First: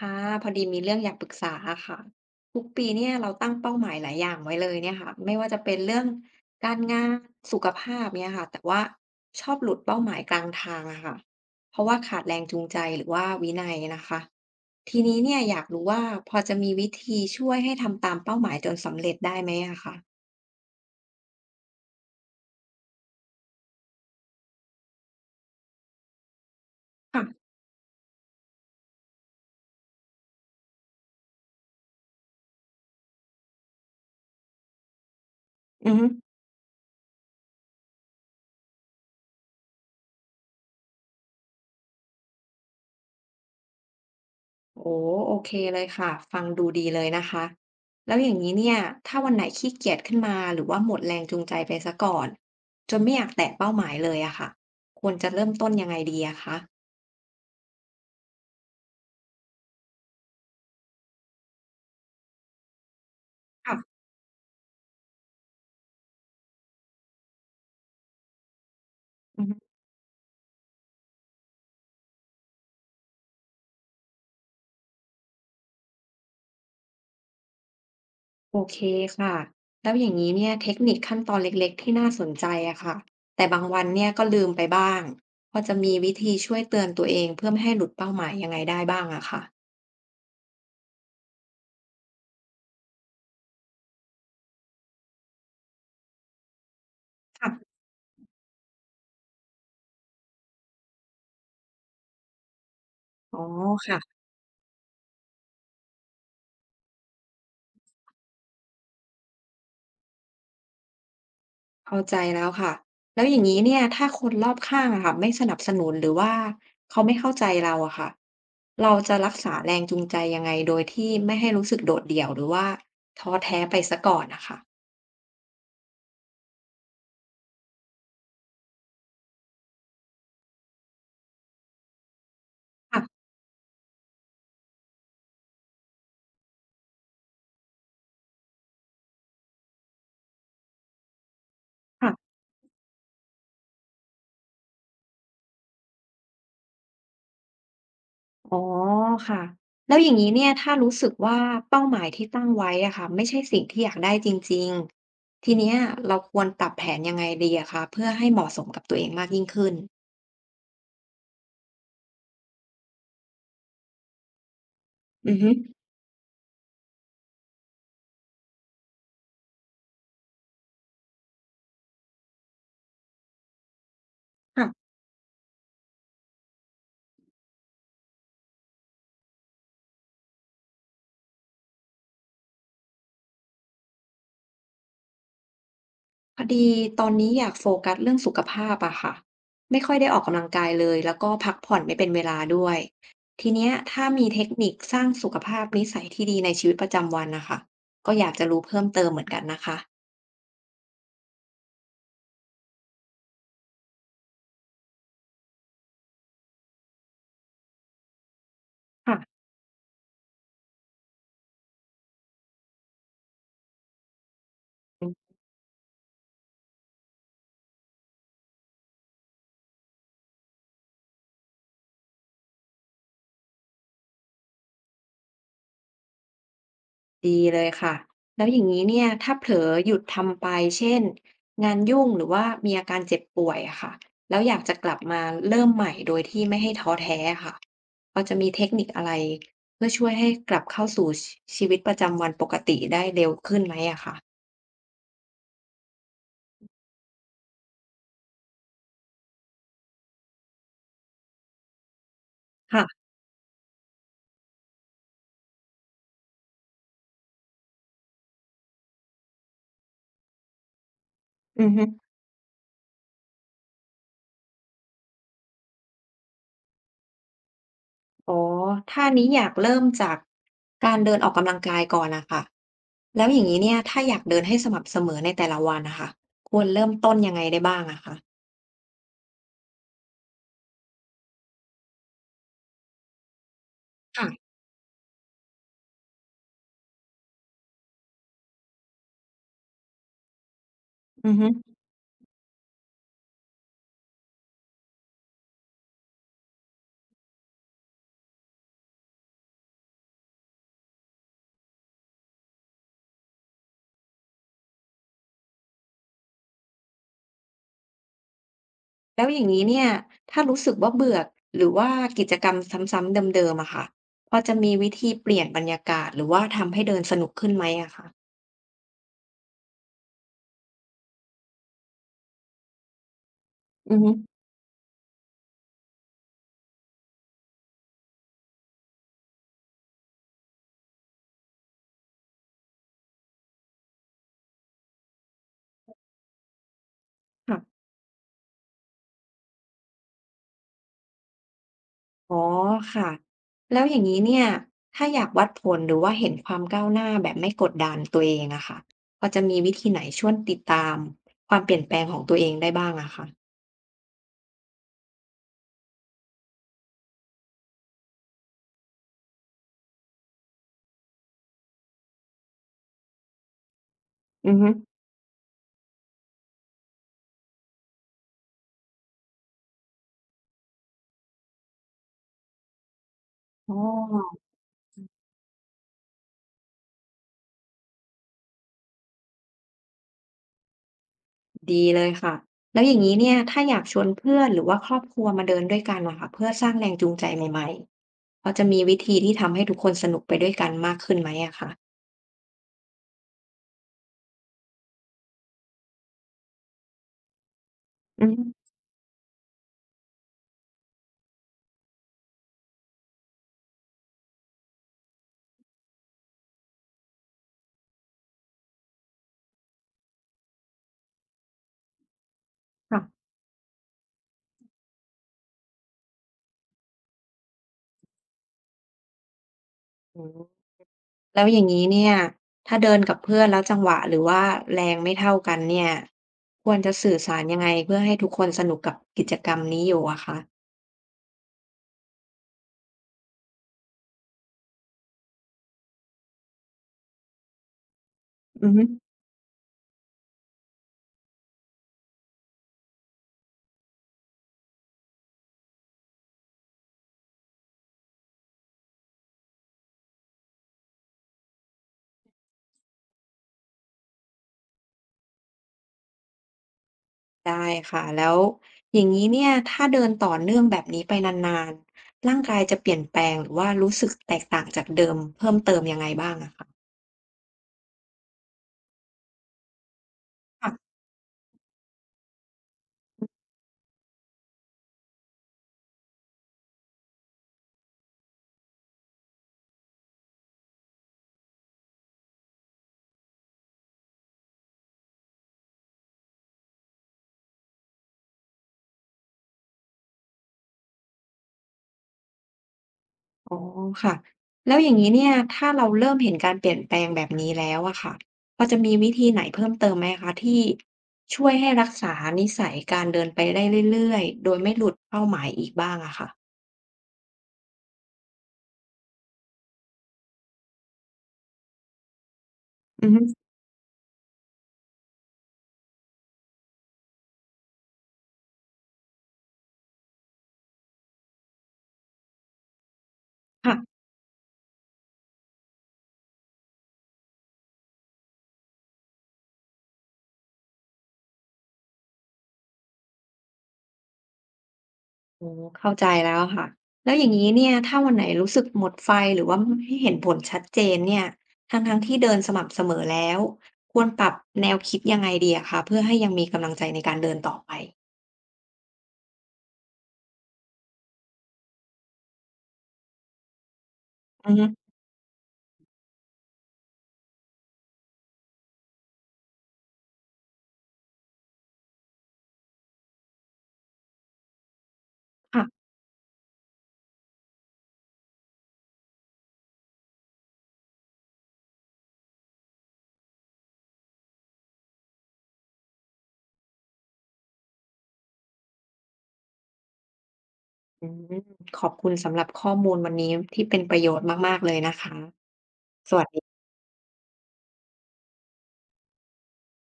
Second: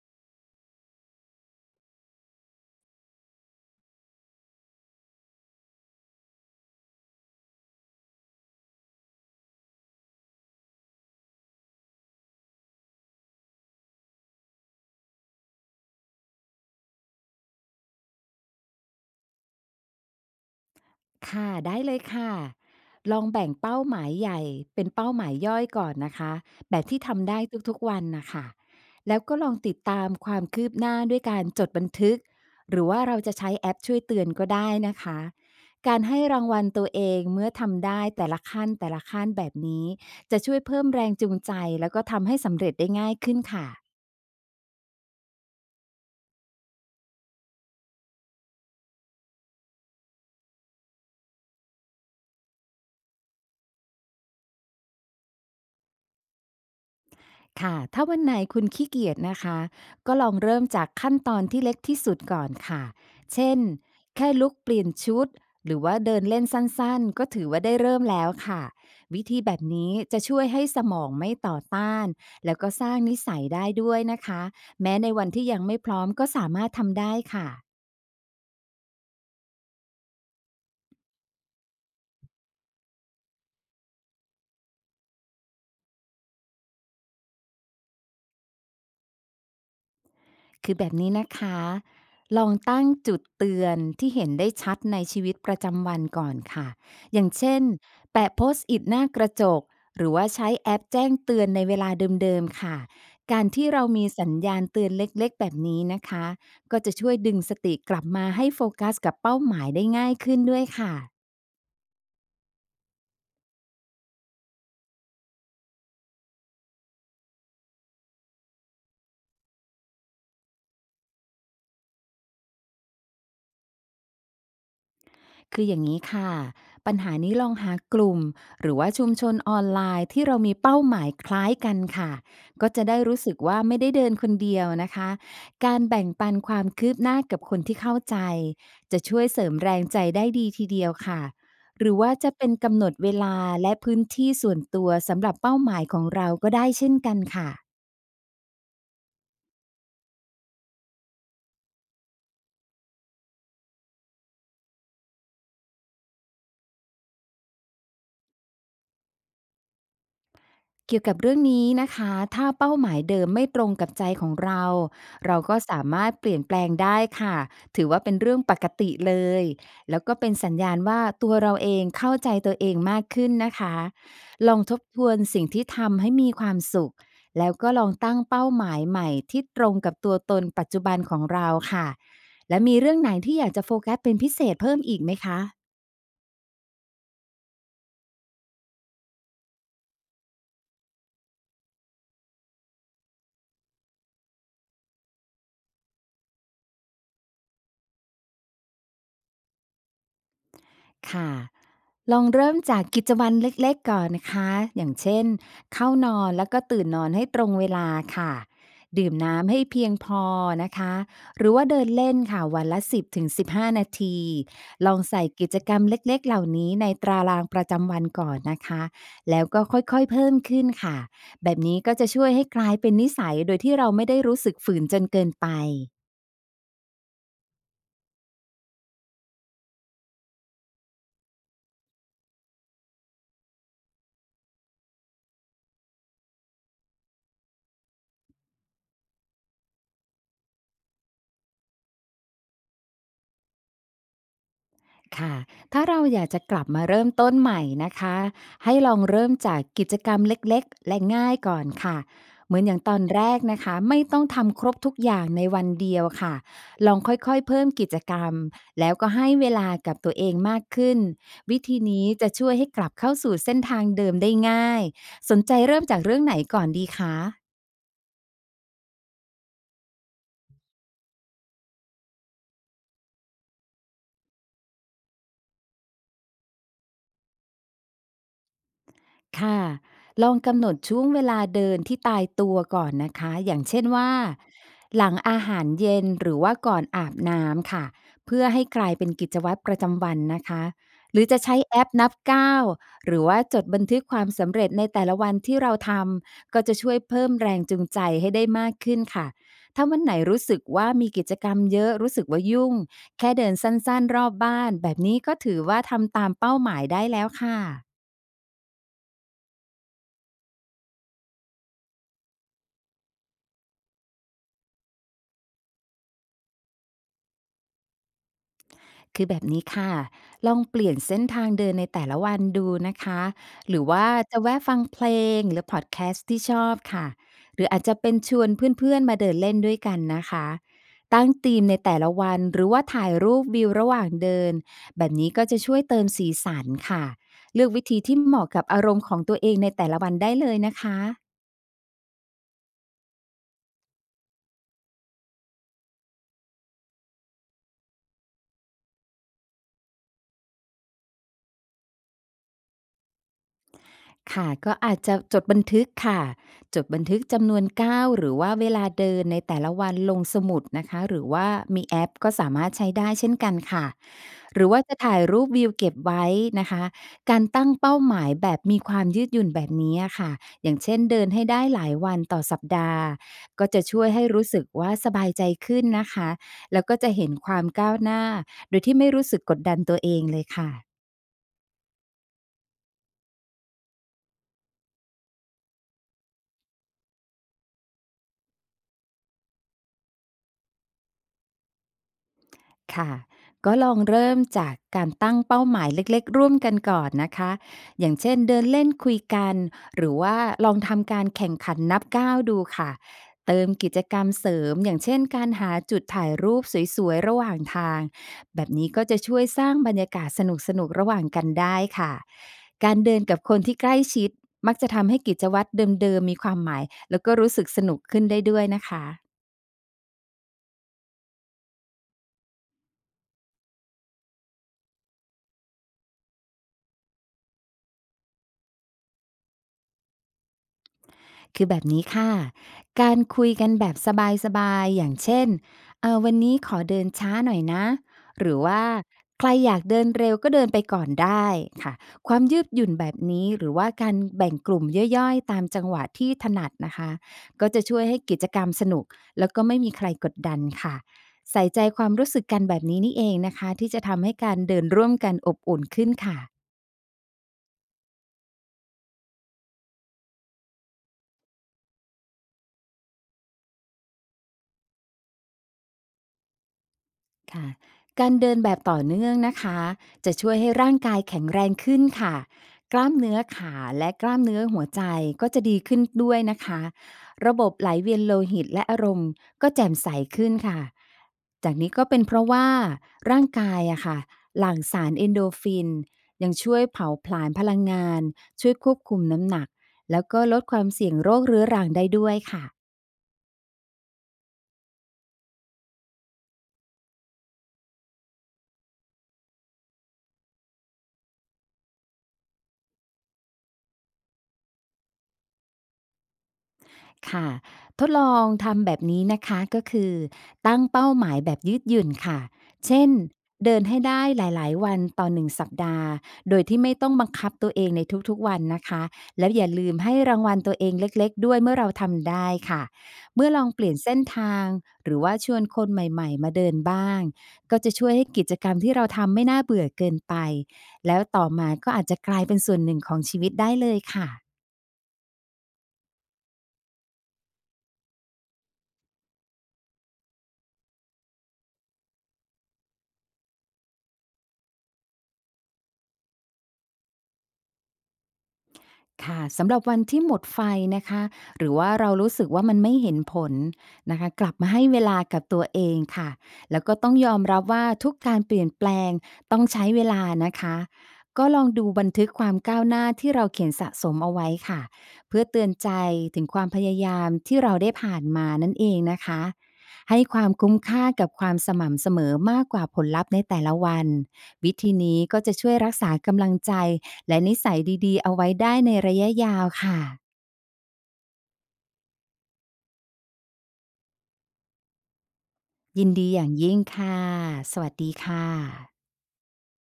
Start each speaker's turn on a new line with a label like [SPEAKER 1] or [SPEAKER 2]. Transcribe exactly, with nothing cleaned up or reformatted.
[SPEAKER 1] ค่ะพอดีมีเรื่องอยากปรึกษาอะค่ะทุกปีเนี่ยเราตั้งเป้าหมายหลายอย่างไว้เลยเนี่ยค่ะไม่ว่าจะเป็นเรื่องการงานสุขภาพเนี่ยค่ะแต่ว่าชอบหลุดเป้าหมายกลางทางอะค่ะเพราะว่าขาดแรงจูงใจหรือว่าวินัยนะคะทีนี้เนี่ยอยากรู้ว่าพอจะมีวิธีช่วยให้ทำตามเป้าหมายจนสำเร็จได้ไหมอะค่ะ
[SPEAKER 2] ค่ะได้เลยค่ะลองแบ่งเป้าหมายใหญ่เป็นเป้าหมายย่อยก่อนนะคะแบบที่ทำได้
[SPEAKER 1] ค่ะ
[SPEAKER 2] ทุกๆวันนะคะแล้วก็ลองติดตามความคืบหน้าด้วยการจดบันทึกหรือว่าเราจะใช้แอปช่วยเตือนก็ได้นะคะ
[SPEAKER 1] อือ
[SPEAKER 2] การ
[SPEAKER 1] ฮึ
[SPEAKER 2] ให้รางวัลตัวเองเมื่อทำได้แต่ละขั้นแต่ละขั้นแบบนี้จะช่วยเพิ่มแรงจูงใจแล้วก็ทำให้สำเร็จได้ง่ายขึ้นค่ะ
[SPEAKER 1] โอ้โอเคเลยค่ะฟังดูดีเลยนะคะแล้วอย่างนี้เนี่ยถ้าวันไหนขี้เกียจขึ้นมาหรือว่าหมดแรงจูงใจไปซะก่อนจนไม่อยากแตะเป้าหมายเลยอะค่ะควรจะเริ่มต้นยังไงดีอะคะ
[SPEAKER 2] ค่ะถ้าวันไหนคุณขี้เกียจนะคะก็ลองเริ่มจากขั้นตอนที่เล็กที่สุดก่อนค่ะเช่น
[SPEAKER 1] ค่ะ
[SPEAKER 2] แค่ลุกเปลี่ยนชุดหรือว่าเดินเล่นสั้นๆก็ถือว่าได้เริ่มแล้วค่ะวิธี
[SPEAKER 1] อือ
[SPEAKER 2] แบ
[SPEAKER 1] ฮึ
[SPEAKER 2] บนี้จะช่วยให้สมองไม่ต่อต้านแล้วก็สร้างนิสัยได้ด้วยนะคะแม้ในวันที่ยังไม่พร้อมก็สามารถทำได้ค่ะ
[SPEAKER 1] โอเคค่ะแล้วอย่างนี้เนี่ยเทคนิคขั้นตอนเล็กๆที่น่าสนใจอะค่ะแต่บางวันเนี่ยก็ลืมไปบ้างพอจะมีวิธีช่วยเตือนตัวเองเพื่อไม่ให้หลุดเป้าหมายยังไงได้บ้างอะค่ะ
[SPEAKER 2] คือแบบนี้นะคะลองตั้งจุดเตือนที่เห็นได้ชัดในชีวิตประจำวันก่อนค่ะอย่าง
[SPEAKER 1] ค่ะ
[SPEAKER 2] เช่นแปะโพสต์อิดหน้ากระจกหรือว่าใช้แอปแจ้งเตือนในเวลาเดิมๆค่ะ
[SPEAKER 1] อ๋อ
[SPEAKER 2] การที่เรามี
[SPEAKER 1] ค่ะ
[SPEAKER 2] สัญญาณเตือนเล็กๆแบบนี้นะคะก็จะช่วยดึงสติกลับมาให้โฟกัสกับเป้าหมายได้ง่ายขึ้นด้วยค่ะ
[SPEAKER 1] เข้าใจแล้วค่ะแล้วอย่างนี้เนี่ยถ้าคนรอบข้างอะค่ะไม่สนับสนุนหรือว่าเขาไม่เข้าใจเราอะค่ะเราจะรักษาแรงจูงใจยังไงโดยที่ไม่ให้รู้สึกโดดเดี่ยวหรือว่าท้อแท้ไปซะก่อนนะคะ
[SPEAKER 2] คืออย่างนี้ค่ะปัญหานี้ลองหากลุ่มหรือว่าชุมชนออนไลน์ที่เรามีเป้าหมายคล้ายกันค่ะก็จะได้รู้
[SPEAKER 1] ค่ะ
[SPEAKER 2] สึกว่าไม่ได้เดินคนเดียวนะคะการแบ่งปันความคืบหน้ากับคนที่เข้าใจจะช่วยเสริมแรงใจได้ดีทีเดียวค่ะหรือว่าจะ
[SPEAKER 1] ค่ะ
[SPEAKER 2] เป็นกำหนดเวลาและพื้นที่ส่วนตัวสำหรับเป้าหมายของเราก็ได้เช่นกันค่ะ
[SPEAKER 1] อ๋อค่ะแล้วอย่างนี้เนี่ยถ้ารู้สึกว่าเป้าหมายที่ตั้งไว้อะค่ะไม่ใช่สิ่งที่อยากได้จริงๆทีเนี้ยเราควรปรับแผนยังไงดีอะคะเพื่อให้เหมาะสมกับตัวเองมากยิ่งขึ้น
[SPEAKER 2] เกี่ยวกับเรื่องนี้นะคะถ้าเป้าหมายเดิมไม่ตรงกับใจของเรา
[SPEAKER 1] อื
[SPEAKER 2] เรา
[SPEAKER 1] อฮึ
[SPEAKER 2] ก็สามารถเปลี่ยนแปลงได้ค่ะถือว่าเป็นเรื่องปกติเลยแล้วก็เป็นสัญญาณว่าตัวเราเองเข้าใจตัวเองมากขึ้นนะคะลองทบ
[SPEAKER 1] ค่ะ
[SPEAKER 2] ทวนสิ่งที่ทำให้มีความสุขแล้วก็ลองตั้งเป้าหมายใหม่ที่ตรงกับตัวตนปัจจุบันของเราค่ะและมีเรื่องไหนที่อยากจะโฟกัสเป็นพิเศษเพิ่มอีกไหมคะ
[SPEAKER 1] พอดีตอนนี้อยากโฟกัสเรื่องสุขภาพอะค่ะไม่ค่อยได้ออกกำลังกายเลยแล้วก็พักผ่อนไม่เป็นเวลาด้วยทีเนี้ยถ้ามีเทคนิคสร้างสุขภาพนิสัยที่ดีในชีวิตประจำวันนะคะก็อยากจะรู้เพิ่มเติมเหมือนกันนะคะ
[SPEAKER 2] ค่ะ ลองเริ่มจากกิจวัตรเล็กๆก่อนนะคะอย่างเช่นเข้านอนแล้วก็ตื่นนอนให้ตรงเวลาค่ะดื่ม
[SPEAKER 1] ค่ะ
[SPEAKER 2] น้ำให้เพียงพอนะคะหรือว่าเดินเล่นค่ะวันละสิบถึงสิบห้านาที ลองใส่กิจกรรมเล็กๆเหล่านี้ในตารางประจำวันก่อนนะคะแล้วก็ค่อยๆเพิ่มขึ้นค่ะแบบนี้ก็จะช่วยให้กลายเป็นนิสัยโดยที่เราไม่ได้รู้สึกฝืนจนเกินไป
[SPEAKER 1] ดีเลยค่ะแล้วอย่างนี้เนี่ยถ้าเผลอหยุดทำไปเช่นงานยุ่งหรือว่ามีอาการเจ็บป่วยอะค่ะแล้วอยากจะกลับมาเริ่มใหม่โดยที่ไม่ให้ท้อแท้ค่ะพอจะมีเทคนิคอะไรเพื่อช่วยให้กลับเข้าสู่ชชีวิตประจำวันปกติได้เร็วขึ้นไหมอะค่ะ
[SPEAKER 2] ค่ะถ้าเราอยากจะกลับมาเริ่มต้นใหม่นะคะ ให้ลองเริ่มจากกิจกรรมเล็กๆและง่ายก่อนค่ะเหมือนอย่าง
[SPEAKER 1] ค่ะ
[SPEAKER 2] ตอนแรกนะคะไม่ต้องทำครบทุกอย่างในวันเดียวค่ะ ลองค่อยๆเพิ่มกิจกรรมแล้วก็ให้เวลากับตัวเองมากขึ้น วิ
[SPEAKER 1] อือ
[SPEAKER 2] ธี
[SPEAKER 1] ฮึ
[SPEAKER 2] นี้จะช่วยให้กลับเข้าสู่เส้นทางเดิมได้ง่าย สนใจเริ่มจากเรื่องไหนก่อนดีคะ
[SPEAKER 1] อ๋อถ้านี้อยากเริ่มจากการเดินออกกำลังกายก่อนนะคะแล้วอย่างนี้เนี่ยถ้าอยากเดินให้สม่ำเสมอในแต่ละวันนะคะควรเริ่มต้นยังไงได้บ้างอะคะ
[SPEAKER 2] ค่ะลองกำหนดช่วงเวลาเดินที่ตายตัวก่อนนะคะอย่างเช่นว่า
[SPEAKER 1] ค่ะ
[SPEAKER 2] หลังอาหารเย็นหรือว่าก่อนอาบน้ำค่ะเพื่อให้กลายเป็นกิจวัตรประจำวันนะคะหรือ
[SPEAKER 1] อือ
[SPEAKER 2] จะ
[SPEAKER 1] ฮึ
[SPEAKER 2] ใช้แอปนับก้าวหรือว่าจดบันทึกความสำเร็จในแต่ละวันที่เราทำก็จะช่วยเพิ่มแรงจูงใจให้ได้มากขึ้นค่ะถ้าวันไหนรู้สึกว่ามีกิจกรรมเยอะรู้สึกว่ายุ่งแค่เดินสั้นๆรอบบ้านแบบนี้ก็ถือว่าทำตามเป้าหมายได้แล้วค่ะ
[SPEAKER 1] แล้วอย่างนี้เนี่ยถ้ารู้สึกว่าเบื่อหรือว่ากิจกรรมซ้ำๆเดิมๆอะค่ะพอจะมีวิธีเปลี่ยนบรรยากาศหรือว่าทำให้เดินสนุกขึ้นไหมอะคะ
[SPEAKER 2] คือแบบนี้ค่ะ ลองเปลี่ยนเส้นทางเดินในแต่ละวันดูนะคะ หรือ
[SPEAKER 1] อือ
[SPEAKER 2] ว่า
[SPEAKER 1] ฮึ
[SPEAKER 2] จะแวะฟังเพลงหรือพอดแคสต์ที่ชอบค่ะหรืออาจจะเป็นชวนเพื่อนๆมาเดินเล่นด้วยกันนะคะ ตั้งธีมในแต่ละวันหรือว่าถ่ายรูปวิวระหว่างเดินแบบนี้ก็จะช่วยเติมสีสันค่ะ เลือก
[SPEAKER 1] ค่ะ
[SPEAKER 2] วิธีที่เหมาะกับอารมณ์ของตัวเองในแต่ละวันได้เลยนะคะ
[SPEAKER 1] อ๋อค่ะแล้วอย่างนี้เนี่ยถ้าอยากวัดผลหรือว่าเห็นความก้าวหน้าแบบไม่กดดันตัวเองอะค่ะพอจะมีวิธีไหนช่วยติดตามความเปลี่ยนแปลงของตัวเองได้บ้างอะคะ
[SPEAKER 2] ค่ะก็อาจจะจดบันทึกค่ะจดบันทึกจำนวนก้าวหรือว่าเวลาเดินในแต่ละวันลงสมุดนะคะหรือว่ามีแอปก็สามารถใช้ได้เช่นกันค่ะ
[SPEAKER 1] อือ
[SPEAKER 2] หรื
[SPEAKER 1] ฮึ
[SPEAKER 2] อว่าจะถ่ายรูปวิวเก็บไว้นะคะการตั้งเป้าหมายแบบมีความยืดหยุ่นแบบนี้อะค่ะอย่างเช่นเดินให้ได้หลายวันต่อสัปดาห์ก็
[SPEAKER 1] อ๋
[SPEAKER 2] จะช่วยให้
[SPEAKER 1] อ
[SPEAKER 2] รู้สึกว่าสบายใจขึ้นนะคะแล้วก็จะเห็นความก้าวหน้าโดยที่ไม่รู้สึกกดดันตัวเองเลยค่ะ
[SPEAKER 1] ดีเลยค่ะแล้วอย่างนี้เนี่ยถ้าอยากชวนเพื่อนหรือว่าครอบครัวมาเดินด้วยกันนะคะเพื่อสร้างแรงจูงใจใหม่ๆพอจะมีวิธีที่ทำให้ทุกคนสนุกไปด้วยกันมากขึ้นไหมอะคะ
[SPEAKER 2] ค่ะก็ลองเริ่มจากการตั้งเป้าหมายเล็กๆร่วมกันก่อนนะคะอย่าง
[SPEAKER 1] อื
[SPEAKER 2] เช่นเดิน
[SPEAKER 1] ม
[SPEAKER 2] เล่นคุยกันหรือว่าลองทำการแข่งขันนับก้าวดูค่ะเติมกิจกรรมเสริมอย่างเช่นการหาจุดถ่ายรูปสวยๆระหว่างทางแบบนี้ก็จะช่วยสร้างบรรยากาศสนุกๆระหว่างกันได้ค่ะการเดิน
[SPEAKER 1] ค่ะ
[SPEAKER 2] กับคนที่ใกล้ชิดมักจะทำให้กิจวัตรเดิมๆมีความหมายแล้วก็รู้สึกสนุกขึ้นได้ด้วยนะคะ
[SPEAKER 1] อืมแล้วอย่างนี้เนี่ยถ้าเดินกับเพื่อนแล้วจังหวะหรือว่าแรงไม่เท่ากันเนี่ยควรจะสื่อสารยังไงเพื่อให้ทุกคนสนุกกับกิจกรรมนี้อยู่อะคะ
[SPEAKER 2] คือแบบนี้ค่ะการคุยกันแบบสบายๆอย่างเช่นเออวันนี้ขอเดินช้าหน่อยนะหรือ
[SPEAKER 1] อืม
[SPEAKER 2] ว่าใครอยากเดินเร็วก็เดินไปก่อนได้ค่ะความยืดหยุ่นแบบนี้หรือว่าการแบ่งกลุ่มย่อยๆตามจังหวะที่ถนัดนะคะก็จะช่วยให้กิจกรรมสนุกแล้วก็ไม่มีใครกดดันค่ะใส่ใจความรู้สึกกันแบบนี้นี่เองนะคะที่จะทำให้การเดินร่วมกันอบอุ่นขึ้นค่ะ
[SPEAKER 1] ได้ค่ะแล้วอย่างนี้เนี่ยถ้าเดินต่อเนื่องแบบนี้ไปนานๆร่างกายจะเปลี่ยนแปลงหรือว่ารู้สึกแตกต่างจากเดิมเพิ่มเติมยังไงบ้างอะคะ
[SPEAKER 2] ค่ะการเดินแบบต่อเนื่องนะคะจะช่วยให้
[SPEAKER 1] ค่ะ
[SPEAKER 2] ร่างกายแข็งแรงขึ้นค่ะกล้ามเนื้อขาและกล้ามเนื้อหัวใจก็จะดีขึ้นด้วยนะคะระบบไหลเวียนโลหิตและอารมณ์ก็แจ่มใสขึ้นค่ะจากนี้ก็เป็นเพราะว่าร่างกายอะค่ะหลั่งสารเอนโดรฟินยังช่วยเผาผลาญพลังงานช่วยควบคุมน้ำหนัก
[SPEAKER 1] อ๋อค่ะแล้วอย่างนี้เนี่ยถ้าเราเริ่มเห็นการเปลี่ยนแปลงแบบนี้แล้วอะค่ะพอจะมีวิธีไหนเพิ่มเติมไหมคะที่ช่วยให้รักษานิสัยการเดินไปได้เรื่อยๆโดยไม่หลุดเป้าหมายอีกบ้างอะค่ะ
[SPEAKER 2] ค่ะทดลองทำแบบนี้นะคะก็คือตั้งเป้าหมายแบบยืดหยุ่นค่ะเช่
[SPEAKER 1] อือ
[SPEAKER 2] น
[SPEAKER 1] ฮึ
[SPEAKER 2] เดินให้ได้หลายๆวันต่อหนึ่งสัปดาห์โดยที่ไม่ต้องบังคับตัวเองในทุกๆวันนะคะแล้วอย่าลืมให้รางวัลตัวเองเล็กๆด้วยเมื่อเราทำได้ค่ะเมื่อลอง
[SPEAKER 1] ค่ะ
[SPEAKER 2] เปลี่ยนเส้นทางหรือว่าชวนคนใหม่ๆมาเดินบ้างก็จะช่วยให้กิจกรรมที่เราทำไม่น่าเบื่อเกินไปแล้วต่อมาก็อาจจะกลายเป็นส่วนหนึ่งของชีวิตได้เลยค่ะ
[SPEAKER 1] โอเข้าใจแล้วค่ะแล้วอย่างนี้เนี่ยถ้าวันไหนรู้สึกหมดไฟหรือว่าไม่เห็นผลชัดเจนเนี่ยทั้งๆที่เดินสม่ำเสมอแล้วควรปรับแนวคิดยังไงดีอะคะเพื่อให้ยังมีกำลังใจในการเดินต่อไป
[SPEAKER 2] ค่ะสำหรับวันที่หมดไฟนะคะหรือว่าเรารู้สึกว่ามันไม่เห็นผลนะคะก
[SPEAKER 1] อื
[SPEAKER 2] ลั
[SPEAKER 1] อ
[SPEAKER 2] บ
[SPEAKER 1] ฮึ
[SPEAKER 2] มาให้เวลากับตัวเองค่ะแล้วก็ต้องยอมรับว่าทุกการเปลี่ยนแปลงต้องใช้เวลานะคะก็ลองดูบันทึกความก้าวหน้าที่เราเขียนสะสมเอาไว้ค่ะเพื่อเตื
[SPEAKER 1] ค่ะ
[SPEAKER 2] อนใจถึงความพยายามที่เราได้ผ่านมานั่นเองนะคะให้ความคุ้มค่ากับความสม่ำเสมอมากกว่าผลลัพธ์ในแต่ละวันวิธีนี้ก็จะช่วยรักษากำลังใจ และนิสัยดีๆ เอาไว้ได้ในระยะยาวค่ะ
[SPEAKER 1] อืมขอบคุณสำหรับข้อมูลวันนี้ที่เป็นประโยชน์มากๆเลยนะคะ
[SPEAKER 2] ยิน
[SPEAKER 1] สวัส
[SPEAKER 2] ดีอย่าง
[SPEAKER 1] ดี
[SPEAKER 2] ยิ่งค่ะสวัสดีค่ะ